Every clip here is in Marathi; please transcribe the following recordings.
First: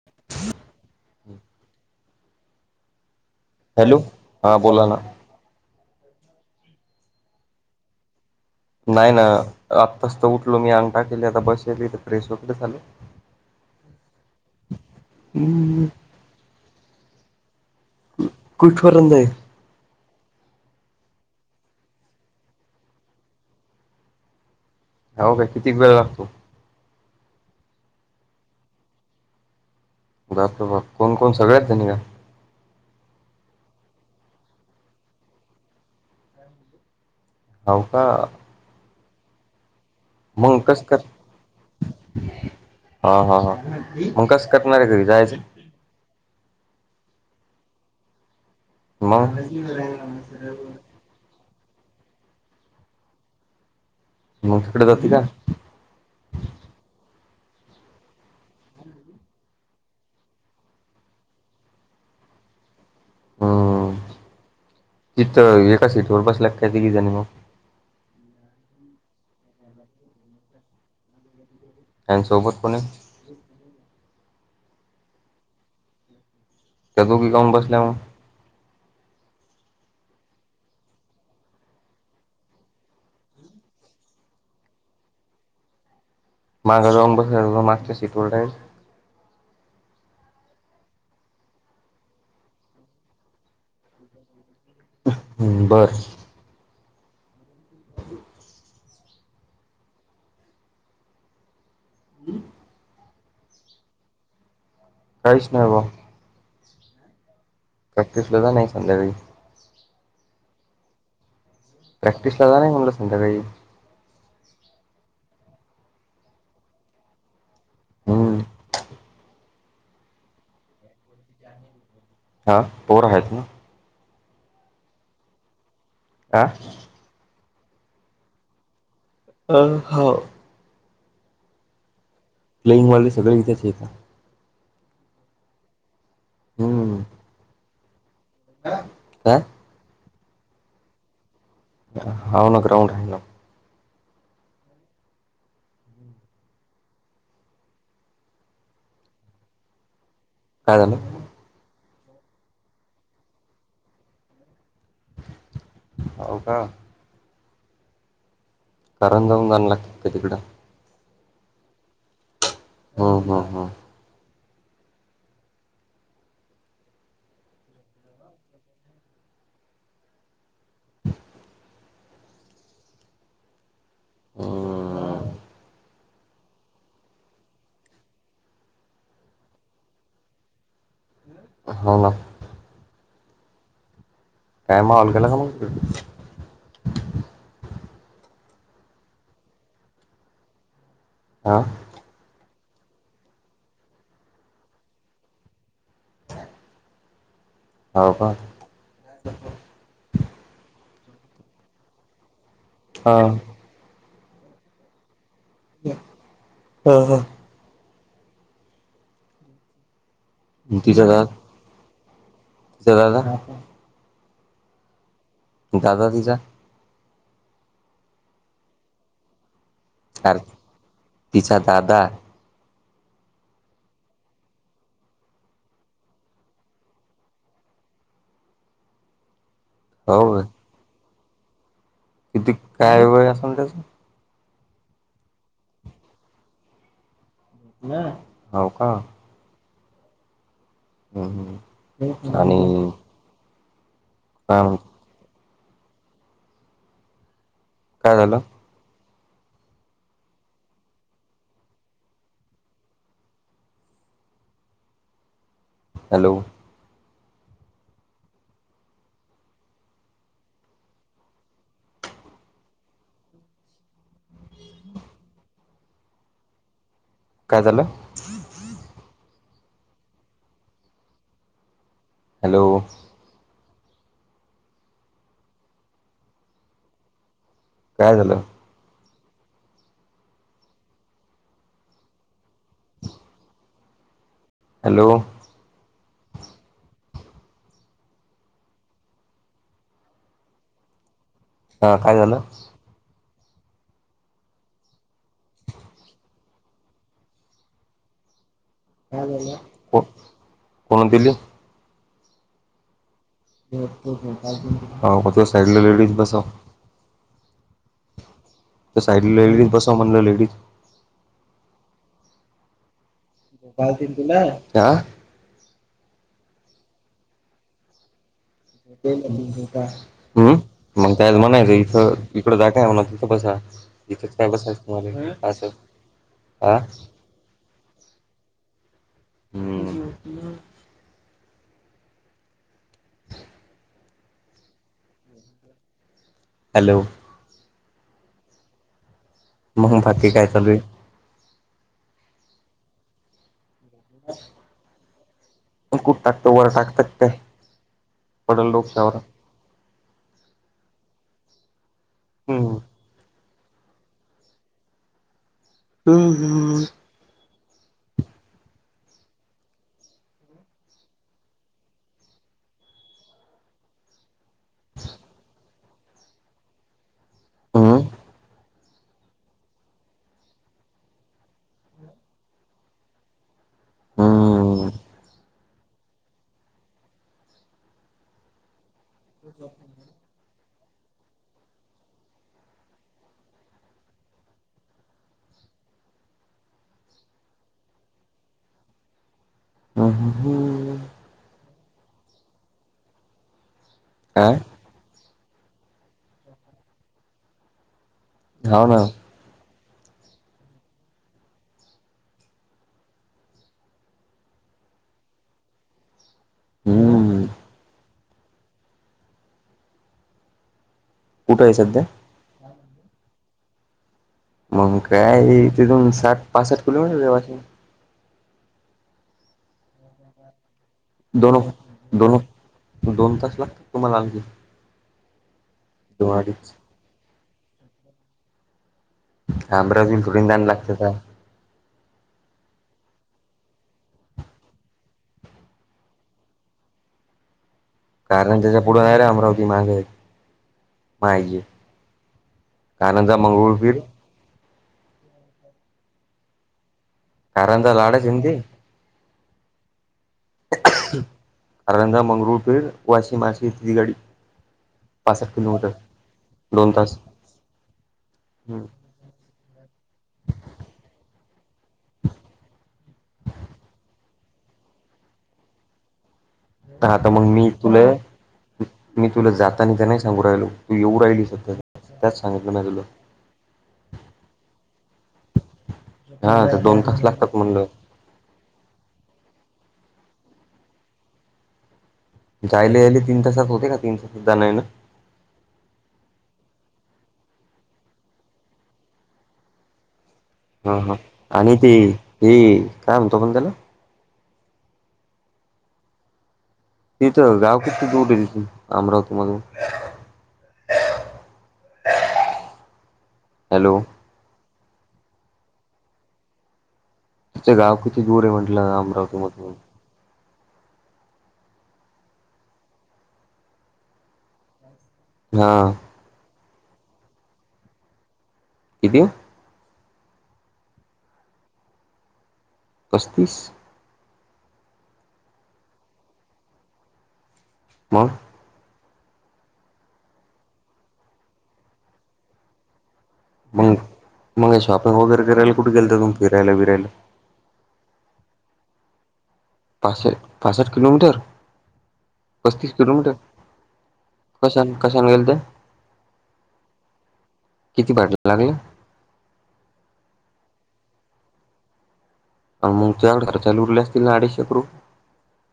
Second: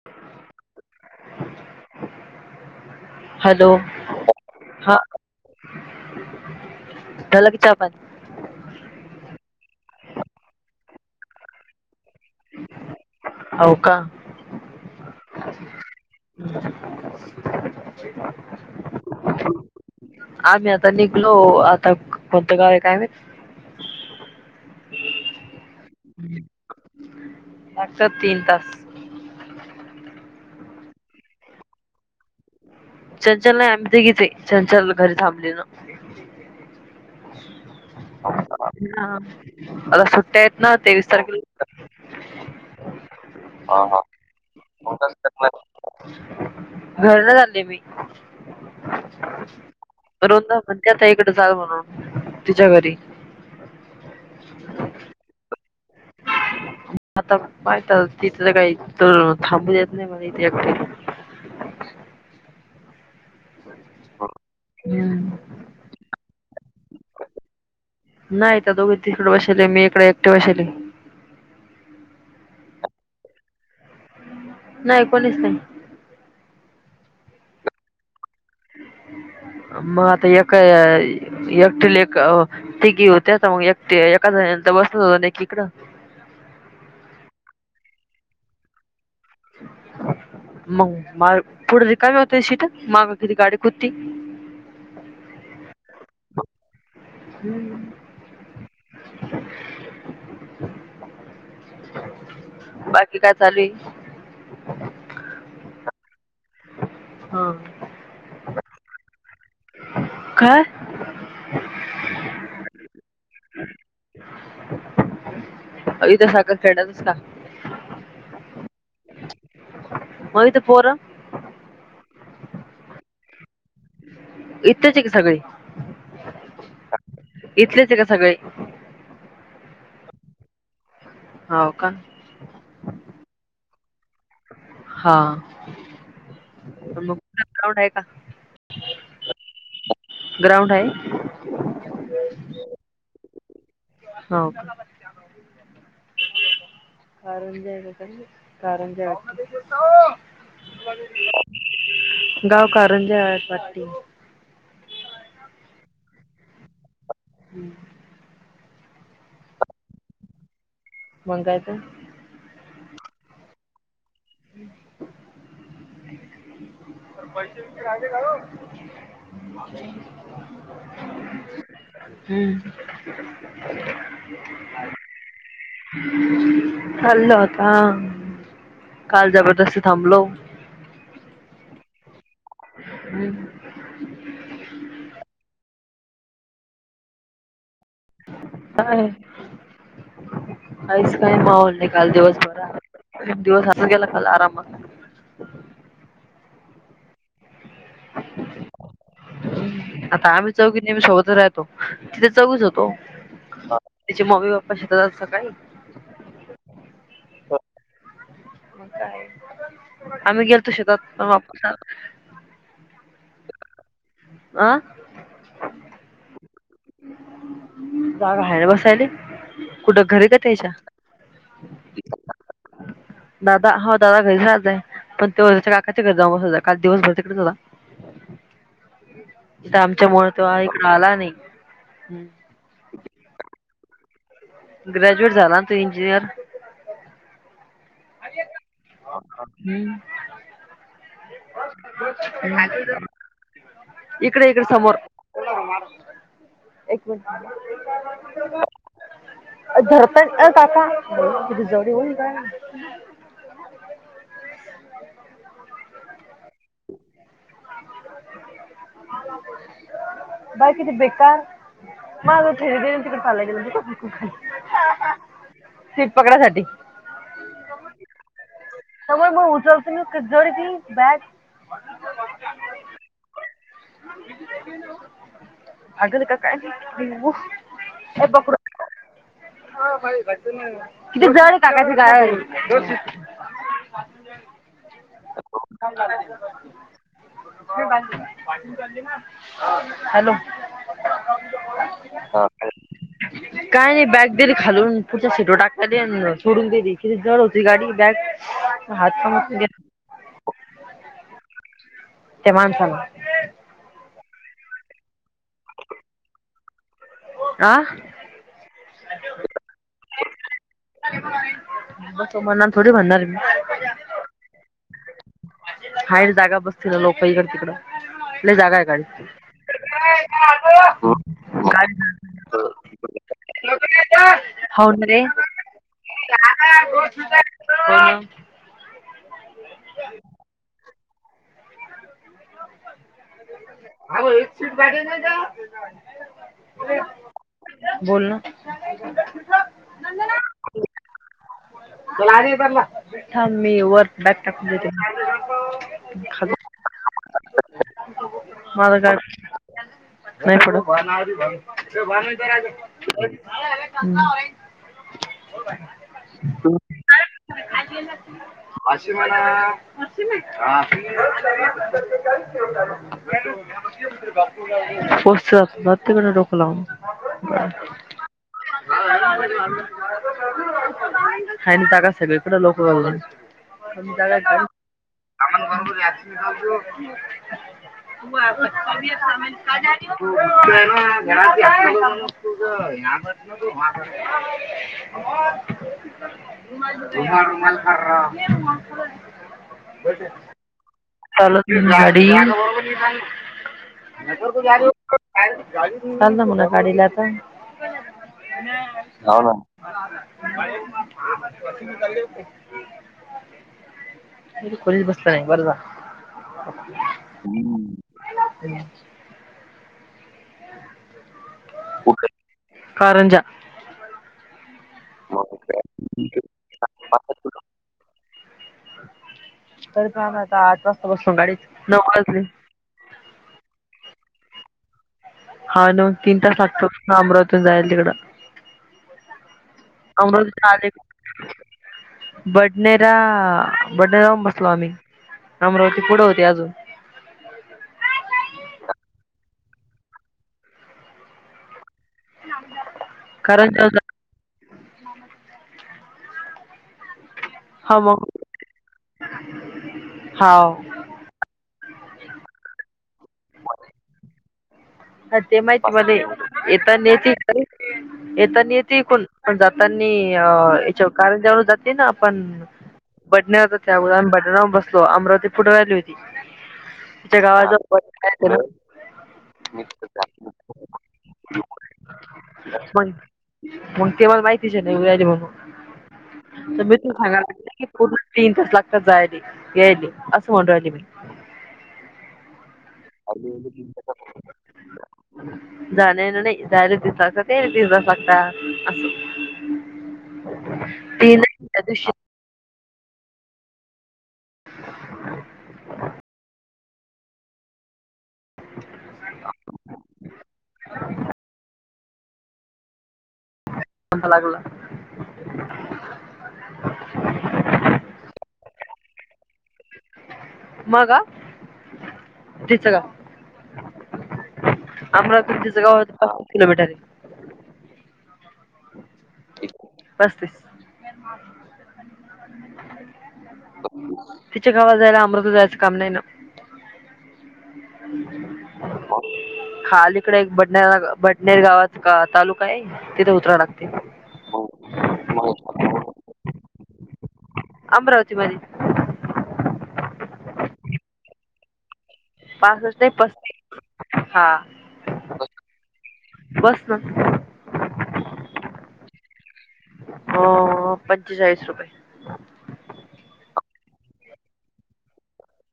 [inaudible] हॅलो हा. चला कि च्या पाणी नाही ना, आत्ताच तर उठलो मी, अंगटा केली आता बसली तर फ्रेश वकडे झाले. होव का? हम्म कुठ पर्यंत जाईल. आम्ही आता निघलो. आता कोणतं गावे काय माहित? हाव काय? कितीक वेळ लागतो? लातात तीन तास. बापरे बाप. कोण कोण, सगळ्याच जनि काय? चंचल नाही, आमी तीघिचे, चंचल घरी थांबली ना. हाव का? हा. आता सु मंग कस कर हा. हा. हा. मग कस करणारे, घरी जायचं. घरी नही चाले मी. मग. जावे म्हणून. तिच्या घरी. मग तिकडं जाती का? आता पायत, तिथल काही तीथ थांबू देत नाही म्हने एकट्या नी. हम्म तिथ, एका सीटवर बसल्या का काय. तीघि जणी म. नाही त्या दोघे तिकडे बसेले. मी इकडे एकटे बसेले. ह आणि सोबत कोणे? नाही, कोणीच नाही. त्या दोघि काऊन बसल्या म? मग आता एकाय एकटिला एक अ तिघी होत्या त म एकटे एका जणी ला त बसण ऐकीकडं. माग जाऊन बसायच म मागच्या सीट होल्डयन. ह [inaudible] मग मा पुढे रिकामी होत सीट. माग किती गाडी कुदती. ह्, बरं. हम्, [inaudible] हम् [inaudible] बाकी काय चालूये? काहीच नाही बा. ह. प्रॅक्टिसले जानार य संध्याकाळी. काय? प्रॅक्टिसला जानार य म्हटलं संध्याकाळी. अव इथ साखर ट्रेडर्ससस टाक हम्म म इथ पोरं. हा, पोर आहेत ना. इथेलेच का सगळे? आ इथलेचे का सगळे? अ हो. हाव का? प्लेइंग हॉल ते सगळे इथेच येतात. हा हम्म [unintelligible] काय? ग्राउंड हाये? हाव ना. ग्राउंड हाय ना. हाव का? [inaudible] गाव काय झालं कारंजे हायत वाटती. हाव का? [unintelligible] [unintelligible] मंग काय करू? हू हू हू. पैसे बिशे राहिले का हो? हम्. चाललोत आहोत, हा काल जबरदस्ती थांबलो. हो ना. हम्. काय मॉलला गेला का मग तू? काय नाही, कायच नाही हा मॉल नाही. काल दिवस बर दिवस हातून गेला काल आरामात. हव का? आता आम्ही चौघी नेहमी सोबतच राहतो, तिथे चौघीचं होतो. हा तीचे मम्मी पप्पा शेतात जाता सकाळी. ह ह. आम्ही गेलतो शेतात पण वापस आलो. शेतात आं दादा तीचा जागा हाय बसायले. कुठं घरी अरे क त्यच्या? तिचा दादा दादा हो दादा वेगळा राहतोय. पण तो त्याच्या काकाच्या घरी जाऊ बसायचा, काल दिवसभर तिकडेच होता. त आमच्यामूळ हो तो ऐक आला नाही्. तीक काय वय अस त्याच? ग्रॅज्युएट झाला ना त इंजिनियर. हव का? हम्म. हम्म आणि [inaudible] इकडे इकडे काय समोर, एक मिनट काय झालं [inaudible] हॅलो [inaudible] बाय कीती बेकार. माझ थेरड तिकड चालल गेलं सीट पकडासाठी. काय झालं. तर मग उचलत क जोडी त बॅग हॅलो [inaudible] काय ए झालं? पकडू किती जर काकाची ग [inaudible] ातूनज हॅलो झा हॅलो हा काय झालं काणी बाग दरी खाून फढचिटो टाका द सोडून दरी ख जर होत गाडी बॅग हात कामातून गेला को कोण दिली. तेमानसाला ते साईड ला लेडीज बसव आ तर साइड लेडीज बसव म्हणलं लेडीज तोमर थोडी म्हणणार मी पाळतील तुला हायर जागा बसतील ना लोक इकडे तिकडं लय जागा आहे गाडीत. हम् मग त्या मणाय गाडी इथ तड जाा काय होणार तिथं बसा तथेच काय बसायच हो ना रे. तुम्हाला असं हा हो हम् अ एक सीटारी न हॅलो जा बोल ना मग फकी काय चालूय छान मी वर्क बॅक टाकून देते कुठाकत खाली वरटाकतकते पडल लोक्यावर नाहीड आज हम्म हम्म अशी मला का पताततेिक रडोकलाम हं खानी त्या का सगळीकठे लोक लाऊत आणि जाच सामान घर क असन चालत मलर ह ह ह ल झाडीु काय चाल ना म्हणा गाडीला आता ना ल खरीच बसला नाही बरं जा हम्म हम्म कुठं आहे सध्या कारंजा मग काय तिथून साठ पाच साठ कुल मिट पासून कर कामता आत्वा दोन दोन दोन तास लागतात तुम्हाला आणलखी हा न तीन तास लागतो अमरावतून जायल तिकडं अमरावती थोडींदान लागते का [unintelligible] बडनेरा बड [unintelligible] अमरावती पुढं होती अजून. कारंजाच्या पुढे नाही रे अमरावती मागे हे माहि कारंजा मंगळूर [unintelligible] कारंजा लाडाच आहे ना ते [unintelligible] कारंजा मंगळूर [unintelligible] वाशी माशी [unintelligible] ह ते माहित मणे दोन येता ने तास [unintelligible] जातानी अ याच्यावर कारंजा वरुन जाते ना पण बडण्यावर [unintelligible] अमरावती पुढच [unintelligible] हां आतां मंग मी तुंले मी तुंले जां. तांनी त्यां नाहीं सांगू राहिलो तूं येऊं राहिली संध्या त्यांचं सांगितलं नाहीं तुलां. मंग त्यां बांले माहिती आहे कां तुं येऊंन राहिली हा म्हणूंन तर दोन तबेतंचं तास सांगा लागतात लागते म्हणलं की तीनं तांस लागतांत जांयले यांयले असं म्हंणू राहिली मी जांयले यांयले तीनं तासांत होते कां तीनं तांस सुद्धां जाणं येणं जांयले यांयले नाहीं जांयले दिड तासं जाते यांयले दिड तासं लागतांत असं हां हां ते नाही आणि त्या ते दिवशी ही कायं म्हणतो आपणं त्यांला [inaudible] [unintelligible] इथं गावं किती दूंर इलं अमरावती मधून. हॅलो. [unintelligible] [unintelligible] तुमचं गावं किती दूंर आहे म्हटलं अमरावती मधूंन. मंग आं तिथं जाऊं. आमरावती तुम्हीं हा गावं किती किलोमीटर आहे. किती पस्तीस पस्तीस. तिच्यां गावांला जायलां अमरावती जायचं कामं नाहीं नं मंग खांलीकडे एक बडने बडनेर गावांत एक तालुकां आहे. तिथं उतरावं मग लागतंय. फिरांयले बिरांयले अमरावती बारीतं पांचशे ये पासष्टं किलोमीटर. पस्तीस पासष्ट नाही किलोमीटर पस्तीस हा कश्यां कश्यांले गेलं त्यां बस ना किती भांडवल लागीलं अं पंचेचांळीस रुपये. अव्हं मंग तूंयांकडे खर्चायले उरले असतीलं नां अडीशे रुपये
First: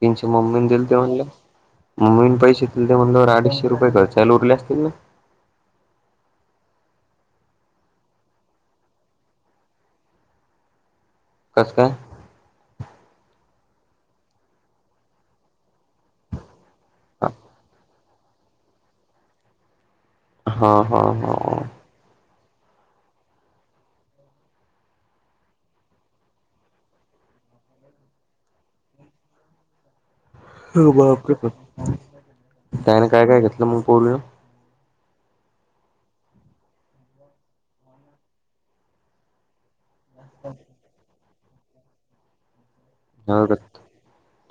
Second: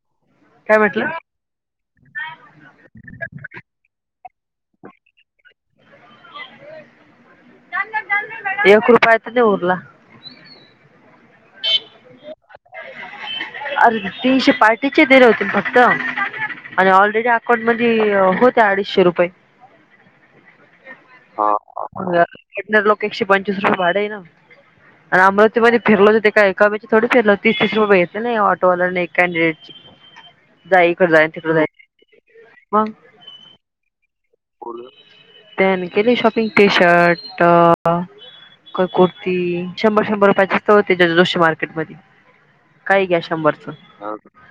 तीनंशे मम्मीनं काय दिलं ते म्हटलं म्हणलं. मम्मीनं पैसे दिलंत म्हंटल्यावर अडिशे रुपये खरच्यांला उरले असतीलं एक रूपया तं नाहीं उरलां कसं कायं अरे तीनंशे पार्टीचे दिले होते फक्तं. फक्तं ऑलरेडी अकाउंट मध्यें होतें अडीचशे रुपये. हां हां इंद्रर लोकं एकशे पंचवीस रुपये भांडे आहे नां मंग आणि अमरावती मध्यें फिरलो ते कायं कमीची थोडी फिरलो तीस तीस रुपयेे घेतले त्यां ऑटो वाल्यांनेआणि एक कांचे [inaudible] [unintelligible] अरे बापरे बांप कायरे कायं कायं घेतलं मंग पोरले त्यांनी केली शॉपिंग ते टी शर्ट कं कुर्ती शंभर शंभर रुपयांचेच तं होते जोशी मार्केटमंध्यें. कांहीं घ्या शंभरचं नवऱ्यात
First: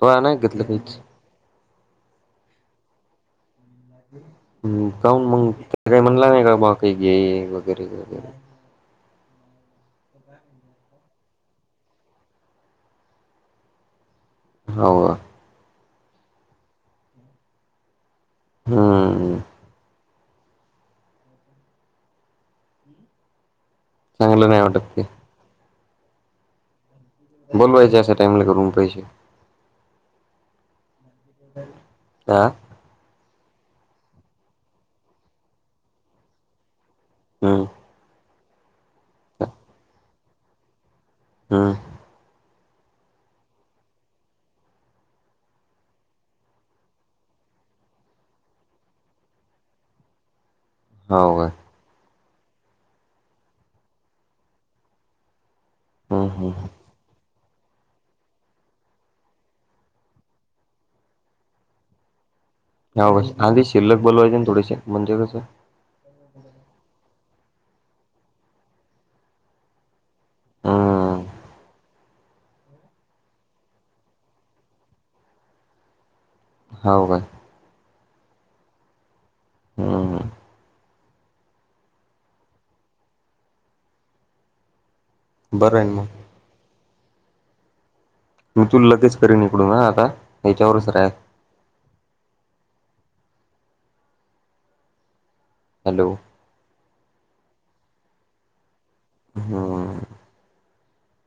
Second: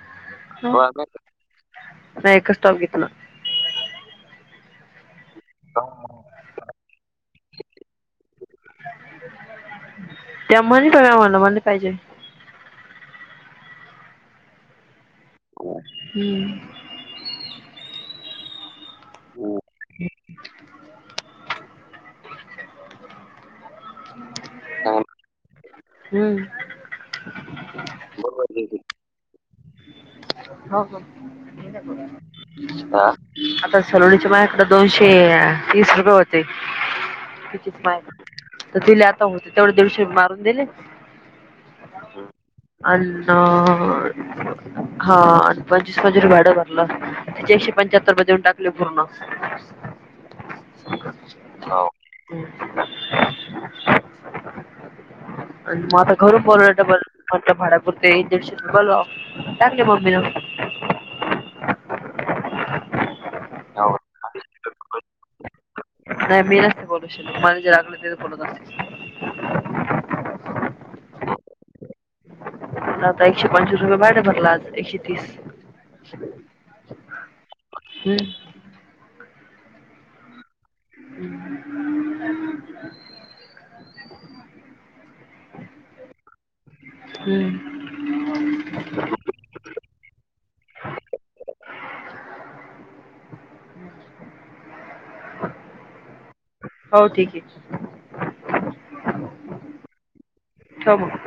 तो आहे नाही घेतलं काहीच मी एकचं टॉप घेतलांय. काऊंन मंग कांहीं म्हणलां नाहीं कां बां कांहीं घे वगैरें वगैरें त्यां म्हनं पणं मलां नायं पाहिजे. हां व हम्मं हम्मं हंम चांगलं नाहीं वाटतं ते. हम्मं बोलवायचे अशा टाईमला घरून पैसे. [unintelligible] हा [unintelligible] आता सलोणीच्या माझ्या कडे दोनशे तीस रुपये होते हम्म तिचे मायक तर तिला आता होते तेवढे दिडशे मारून दिले. हम [inaudible] अन हा अन पंचवीस पंचवीस भाडं भरलं. त्याचे एकशे पंचाहत्तर रुपये देऊन टाकले पूर्ण. हाव काय हो [inaudible] आणि मग आता हम्म घरून हम्म बोलवलं तं म्हटलं भाड्यापुरते एकदीडशे बोलवावं टाकले मम्मीला [unintelligible] आधी शिल्लक बोलवायचे ना थोडेसे म्हणजे कसं नाय मी नसते बोलू शकत, मला जे रागलं ते बोलत असते. हम्म आता एकशे पंचवीस रुपये भाडं भरलं आज. एकशे तीस होव काय? हम्म [unintelligible] [inaudible] बरं आहे ना मग. हम्म मी तूला लगेच करेल हा इक डून हा आता याच्यावरच राहा. हॅलो हो ठीकये. हम ठेव मग.